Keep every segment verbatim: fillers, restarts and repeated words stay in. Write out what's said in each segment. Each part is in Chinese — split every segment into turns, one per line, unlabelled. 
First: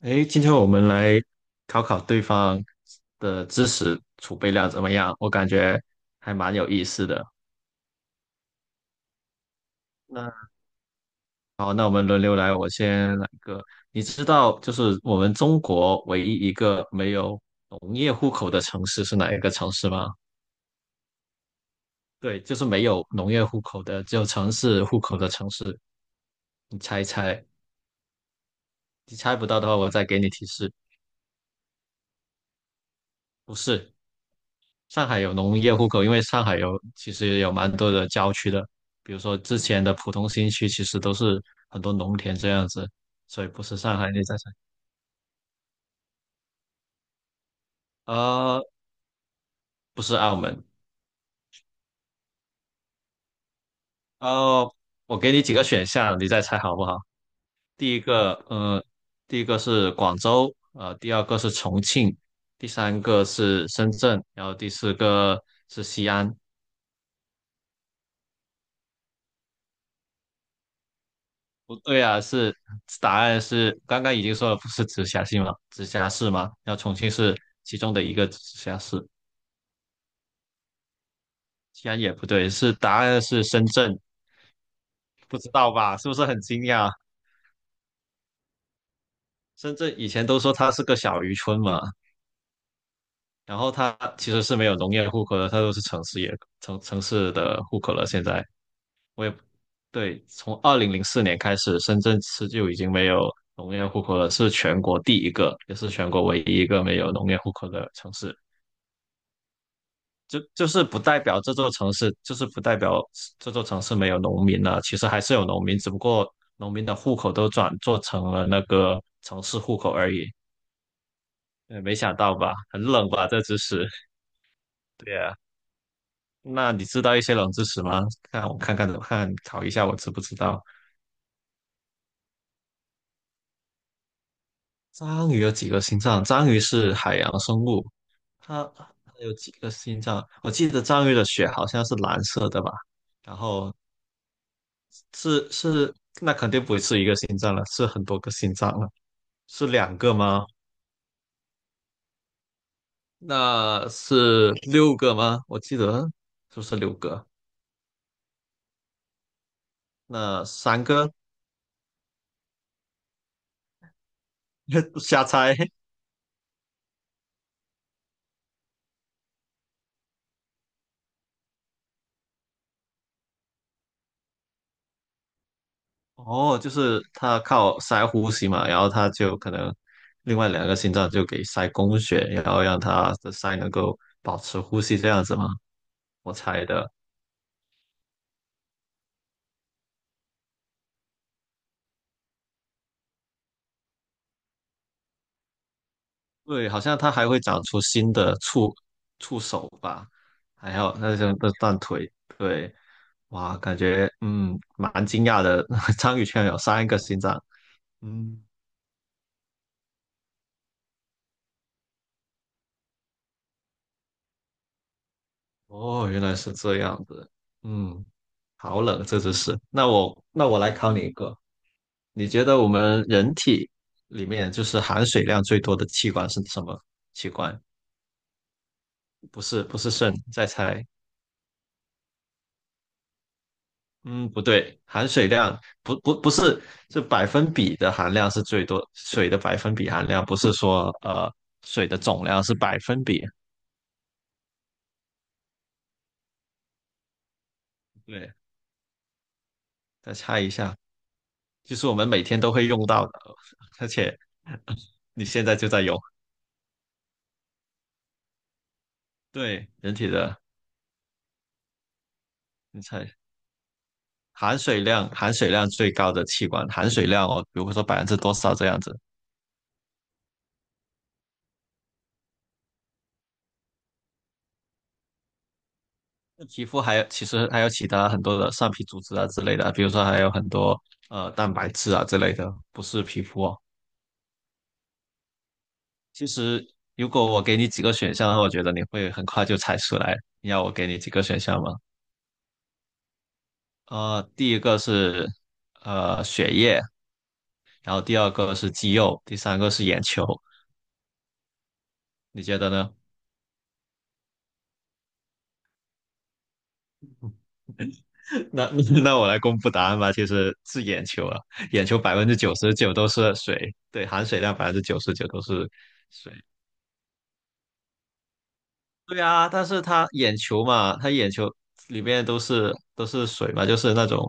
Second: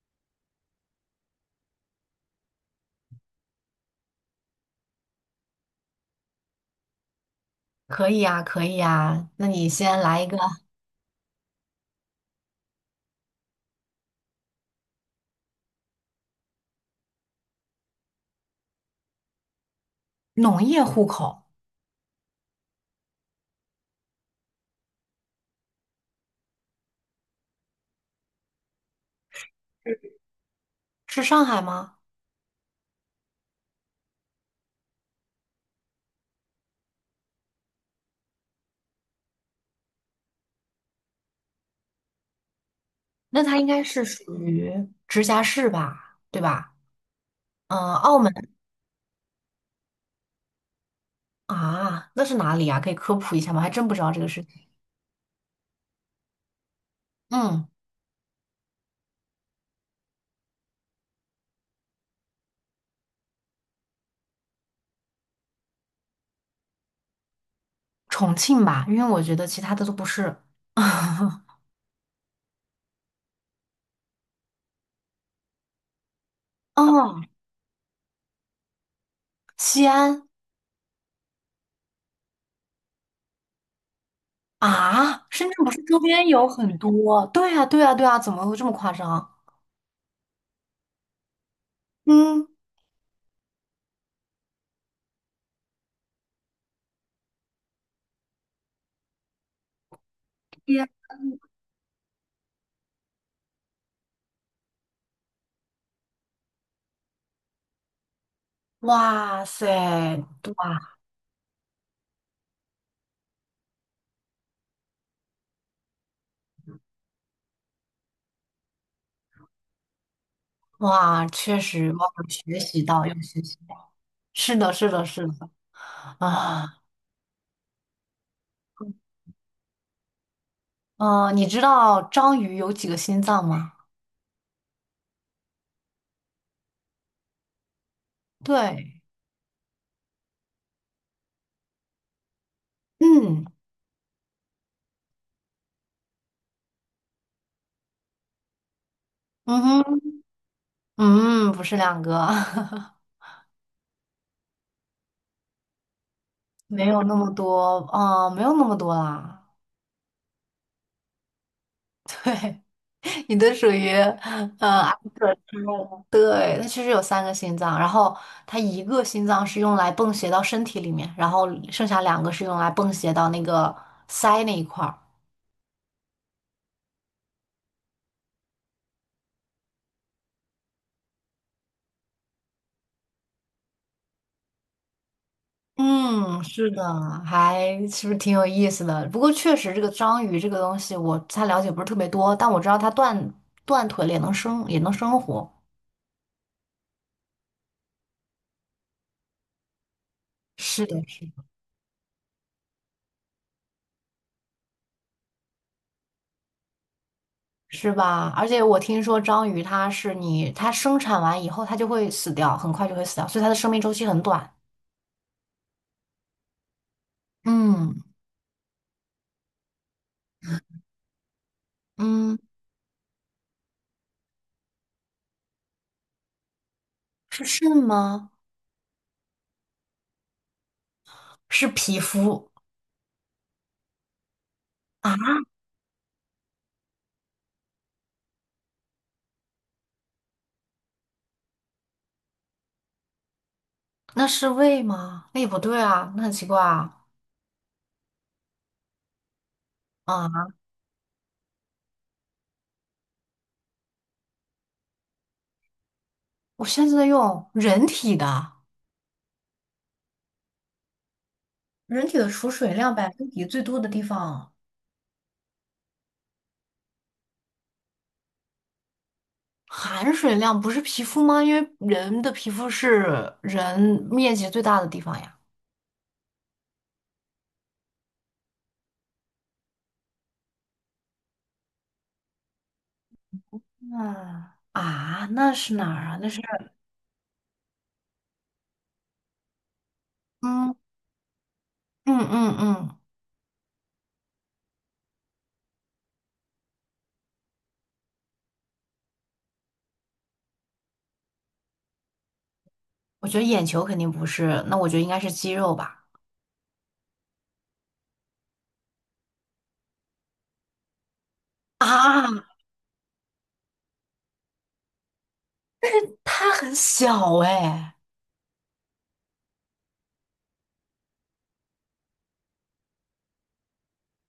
诶，今天我们来考考对方的知识储备量怎么样？我感觉还蛮有意思的。
可以呀，可以呀。那你先来一
那
个
好，那我们轮流来，我先来一个。你知道，就是我们中国唯一一个没有农业户口的城市是哪一个城市吗？
农业户口，
对，就是没有农业户口的，只有城市户口的城市。你猜一猜，你猜不到的话，我再给你提示，
是上海吗？
不是。上海有农业户口，因为上海有其实有蛮多的郊区的，比如说之前的浦东新区，其实都是很多农田这样子，
那
所以
它
不
应
是
该
上
是
海，你
属
再猜，
于直辖市吧，对吧？嗯，澳门
呃，不是澳门，
啊，那是哪里啊？可以科普一下吗？还真不知道这个事情。
哦，我给你几个选项，你再猜好不好？
嗯，
第一个，呃，第一个是广州，呃，第二个是重庆，第三个是深圳，然后第四个是西安。
重庆吧，因为我觉得其他的都不是。
不对啊，是答案是刚刚已经说了，不是直辖市吗？直辖市吗？然后重庆
哦，
是其中的一个直辖市，
西安
西安也不对，是答案是深圳，
啊，
不知
深圳
道
不是
吧？
周
是不是
边
很
有
惊
很
讶？
多？对呀，对呀，对呀，怎么会这么夸张？
深圳以前都说它是个小渔村嘛，
嗯，
然后它其实是没有农业户口的，它都是城市也城城市的户口了。现在我也对，从二
天
零零四年开始，深圳市就已经没有农业户口了，是全国第一个，也是全国唯一一个没有农业户口的城市。
哇塞，
就
对
就是不代表这座城市，就是不代表这座城市没有农民了。其实还是有农民，只不过农民的户口都转做成了那个城市户口而已。
哇，确
呃，
实，
没
哇，
想
有
到吧？
学
很
习到，
冷
有
吧？这
学
知
习
识。
到。是的，是的，
对
是
呀、
的。
那
啊，
你知道一些冷知识吗？看我看看看看考一下我知不知道。
嗯，你知道章鱼有几个心脏吗？
章鱼有几个心脏？章鱼是海洋生物，它它
对，
有几个心脏？我记得章鱼的血好像是蓝色的吧？然
嗯，
后是是，那肯定不是一个心脏了，是很多个心脏了，
嗯
是两
哼，
个吗？
嗯，不是两个，
那是六个吗？我记得是不 是
没
六
有那
个？
么多，啊，没有那么多啦。
那三个
对，你的属于，呃，阿
瞎
克
猜
之类的对，它其实有三个心脏，然后它一个心脏是用来泵血到身体里面，然后剩下两个是用来泵血到那个鳃那一块儿。
哦，就是他靠塞呼吸嘛，然后他就可能另外两个心脏就给塞供血，然后让他的塞能够保持呼吸这样子吗？我
嗯，
猜
是的，
的。
还是不是挺有意思的？不过确实，这个章鱼这个东西，我它了解不是特别多，但我知道它断断腿了也能生，也能生活。
对，好像它还会长出新的触触手吧，还
是
有
的，
那
是
种
的，
的断腿，对，哇，感觉嗯蛮惊讶的，章鱼居然有三个心脏，
是吧？
嗯，
而且我听说章鱼它是你，它生产完以后它就会死掉，很快就会死掉，所以它的生命周期很短。
哦，原来是这样子，
嗯
嗯，好冷这只是，那我那我来考你一个，你
嗯，
觉得我们人体里面就是含水量最多的器官是什么器
是
官？
肾吗？
不是不是肾，再猜，
是皮肤
嗯，不对，含
啊？
水量不不不是，是百分比的含量是最多，水的百分比含量不是说呃水的总量是百分比。
那是胃吗？那也不对啊，那很奇怪啊！
对，再猜一
啊，
下，就是我们每天都会用到的，而且你现在就在用。
我现在在用人体的。
对，人体的，
人体的储水
你
量百
猜
分比最多的地方，
含水量含水量最高的器官，含水量哦，比如说百分之多少这样子。
含水量不是皮肤吗？因为人的皮肤是人面积最大的地方呀。
那皮肤还有其实还有其他很多的上皮组织啊之类的啊，比如说还有很多呃蛋白质啊之类的，不是皮肤哦。
嗯啊，那是哪儿啊？
其
那是
实如果我给你几个选项，我觉得你会很快就猜出来。你要我
嗯
给你几个选项吗？
嗯嗯嗯，
呃，第一个是呃血液，然后第二个是肌肉，第三个是眼球。你觉得呢？
我觉得眼球肯定不是，那我觉得应该是肌肉吧。
那那我来公布答案吧。其实是眼球啊，眼球百分之
啊，
九十九都是水，对，含水量百分之九十九都是水。
它很小哎！
对啊，但是他眼球嘛，他眼球里面都是都是水嘛，就是那种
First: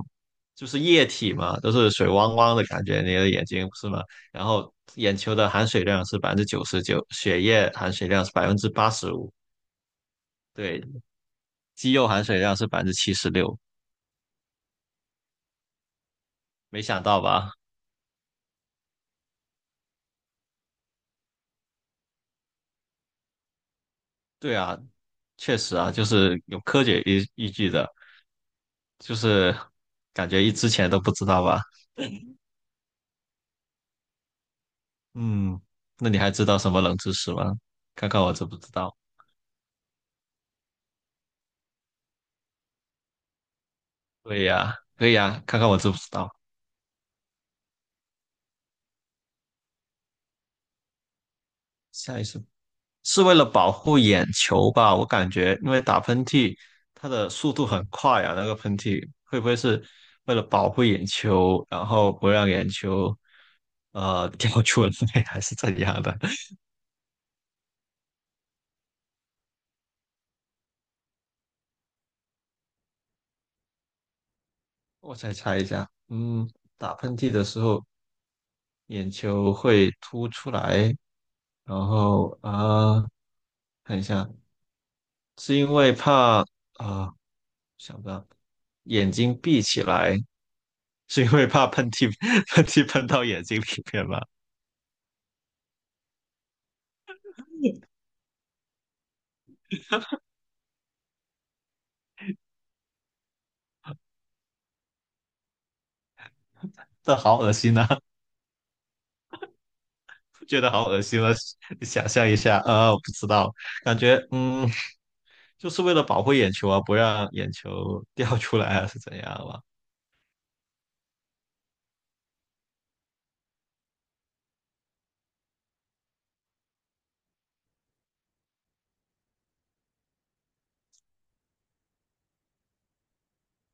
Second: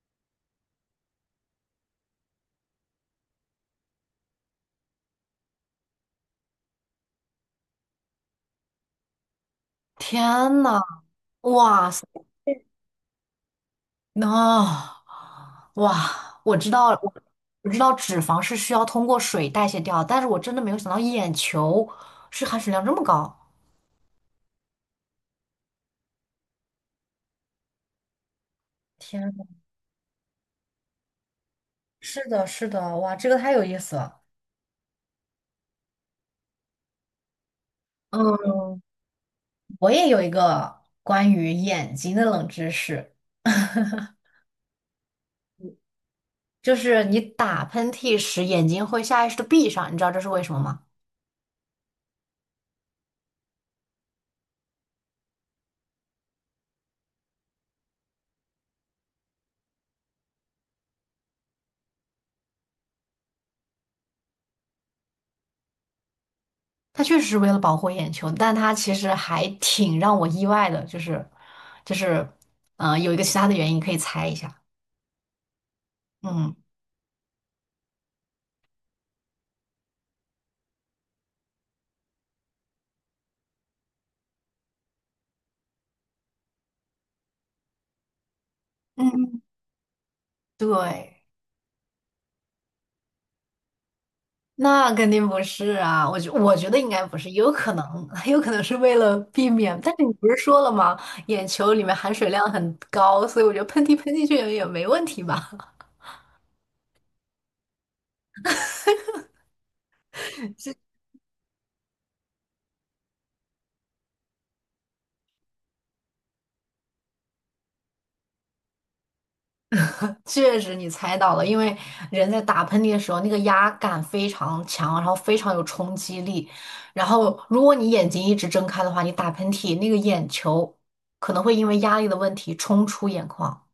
就是液体嘛，都是水汪汪的感觉，你的眼睛不是吗？然后眼球的含水量是百分之九十九，血液含水量是百分之八十五，
天
对，
呐，哇
肌肉含水量是百分之七十六，
哦，哇，我知
没
道了
想
我
到吧？
我知道脂肪是需要通过水代谢掉，但是我真的没有想到眼球是含水量这么高。
对啊，确实啊，就是有科学依依据的，就
天呐，
是感觉一之前都不知道吧？
是的，是的，哇，这个太有意思了。
嗯，那你还知道什么冷知识吗？看看我知不知
嗯，
道。
我也有一个关于眼睛的冷知识，
对呀，可以呀，看看我知不知道。
就是你打喷嚏时眼睛会下意识的闭上，你知道这是为什么吗？
下一次是为了保护眼球吧？我感觉，因为打喷嚏，它的速度很快啊，那个喷嚏会不会是为了保护眼球，然后不让眼球呃 掉出来，还是怎样的？
它确实是为了保护眼球，但它其实还挺让我意外的，就是就是，嗯、有一个其他的原因可以猜一下。
我再猜一下，嗯，
嗯
打喷嚏的时候眼球会凸出来，然后啊、呃看一下，是因为怕啊、想不到眼睛
嗯，
闭起来。
对，
是因为怕喷嚏喷嚏喷到眼睛里面吗？
那肯定不是啊，我觉我觉得应该不是，有可 能，有可能是为了避免。但是你不是说了吗？眼球里面含水量很高，所以我觉得喷嚏喷进去也也没问题吧？
这好恶心啊！觉得好恶心了，你想象一下，呃，我不知道，感觉嗯，就是为了保护眼球啊，不让眼球掉出来啊，是怎样吧？
确实，你猜到了，因为人在打喷嚏的时候，那个压感非常强，然后非常有冲击力。然后，如果你眼睛一直睁开的话，你打喷嚏，那个眼球可能会因为压力的问题冲出眼眶。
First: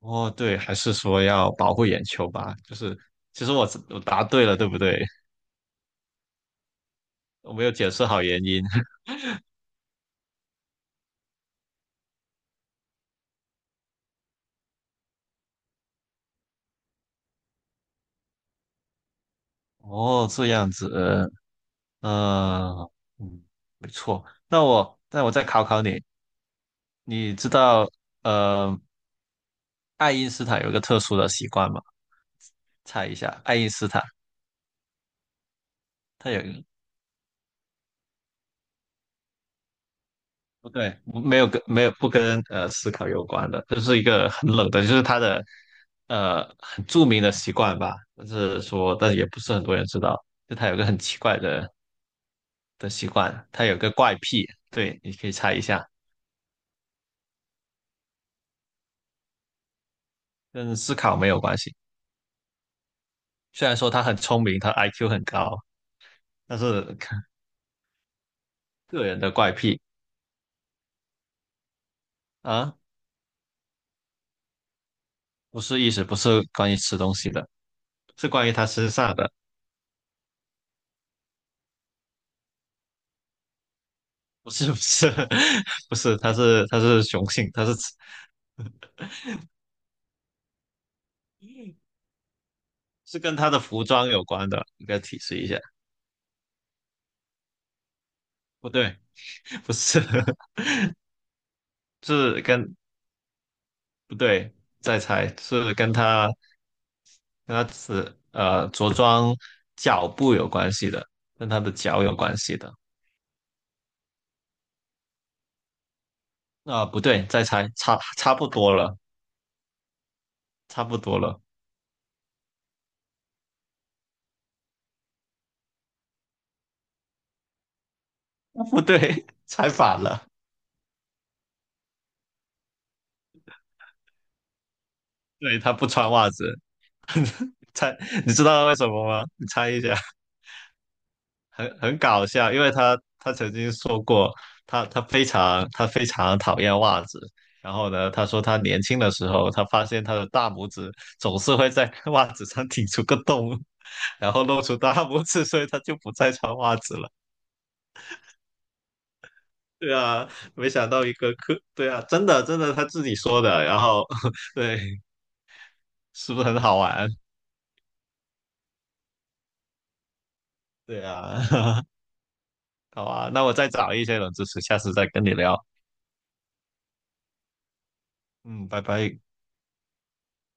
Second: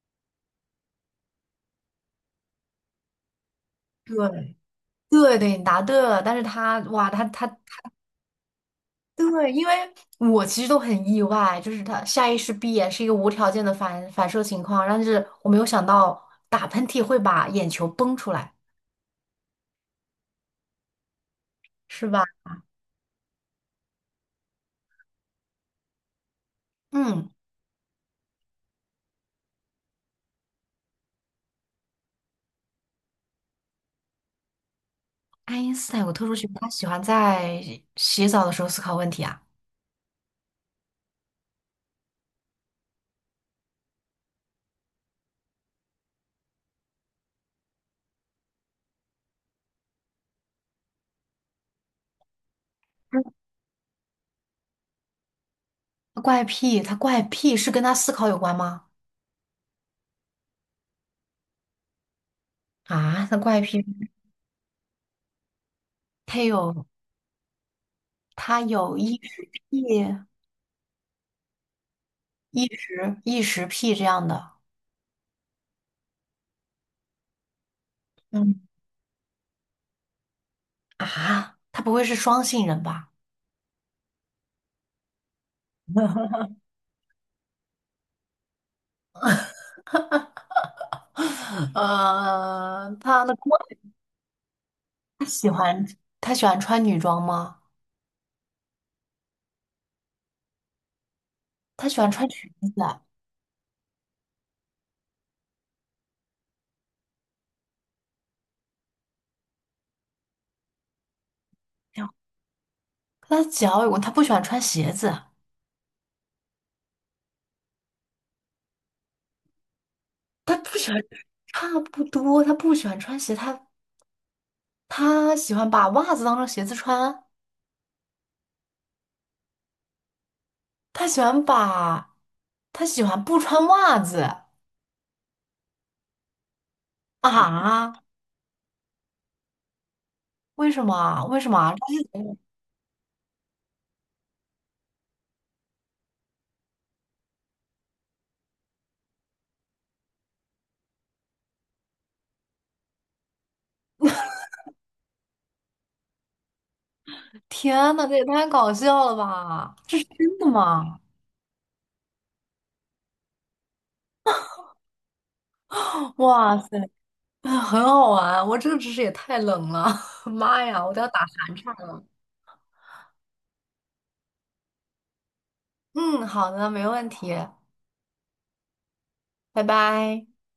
哦，对，还是说要保护眼球吧？就是其实我我答对了，
对，
对不对？
对对，你答对了，但是他哇，他他
我没有解释好原因。
对，因为我其实都很意外，就是他下意识闭眼是一个无条件的反反射情况，但是我没有想到打喷嚏会把眼球崩出来，
哦，这样子，
是吧？
呃，嗯，错。那我那我再考考你，
嗯，
你知道呃爱因斯坦有一个特殊的习惯嘛？猜一下，爱因斯坦
爱因斯坦有个特
他
殊
有
情
一个
况，他喜欢在洗澡的时候思考问题啊。
不对，没有跟没有不跟呃思考有关的，就是一个很冷的，就是他的呃很著名的习惯吧，就是说，但也不是很多人知道，就他有个很奇怪的的习惯，他有个怪癖，对，你可以猜一下，
他怪癖，他怪癖是跟他思考有关吗？
跟思考没有关系。
啊，他怪
虽然
癖，
说他很聪明，他 I Q 很高，
他
但
有
是
他有
个人
异
的
食
怪癖
癖、异
啊，
食异食癖这样的。
不是意思不是关于吃东西的，是关于
嗯
他身上的。
啊，他不会是双性人吧？
不是不是 不是，它是它是雄性，它是
呃，
是
他
跟
的
它
锅
的服装有关的，应该提
他
示一
喜
下。
欢他喜欢穿女装吗？
不对，不是
他喜 欢穿
是
裙
跟
子啊
不对，再猜是跟它跟它是呃着装脚步有关系的，跟它的脚有关系的。
他的脚有问他不喜欢穿鞋子，
啊、不对，再猜，差差不多了，
他不
差
喜
不
欢，
多了，
差不多，他不喜欢穿鞋，他他喜欢把袜子当成鞋子穿，
不对，猜反了。
他喜欢把，他喜欢不穿袜子
对，它不穿袜子，
啊？
猜，你知道为什么吗？你猜一下。
为什么啊为什么啊
很很
这
搞
是
笑，因为他他曾经说过，他他非常他非常讨厌袜子。然后呢，他说他年轻的时候，他发现他的大拇指总是会在 袜子上顶出个洞，然后露出大拇指，所以他就不再穿袜子了。
天呐，这也太搞笑了吧！
对
这是
啊，
真的
没想
吗？
到一个科，对啊，真的真的他自己说的。然后 对，是不是
哇
很好
塞！
玩？
啊，很好玩。我这个知识也太冷了，妈呀，我都
对
要打寒颤
啊，
了。
好啊，那我再找一些冷知识，下次再跟你聊。
嗯，好的，没问题，
嗯，拜拜。
拜拜。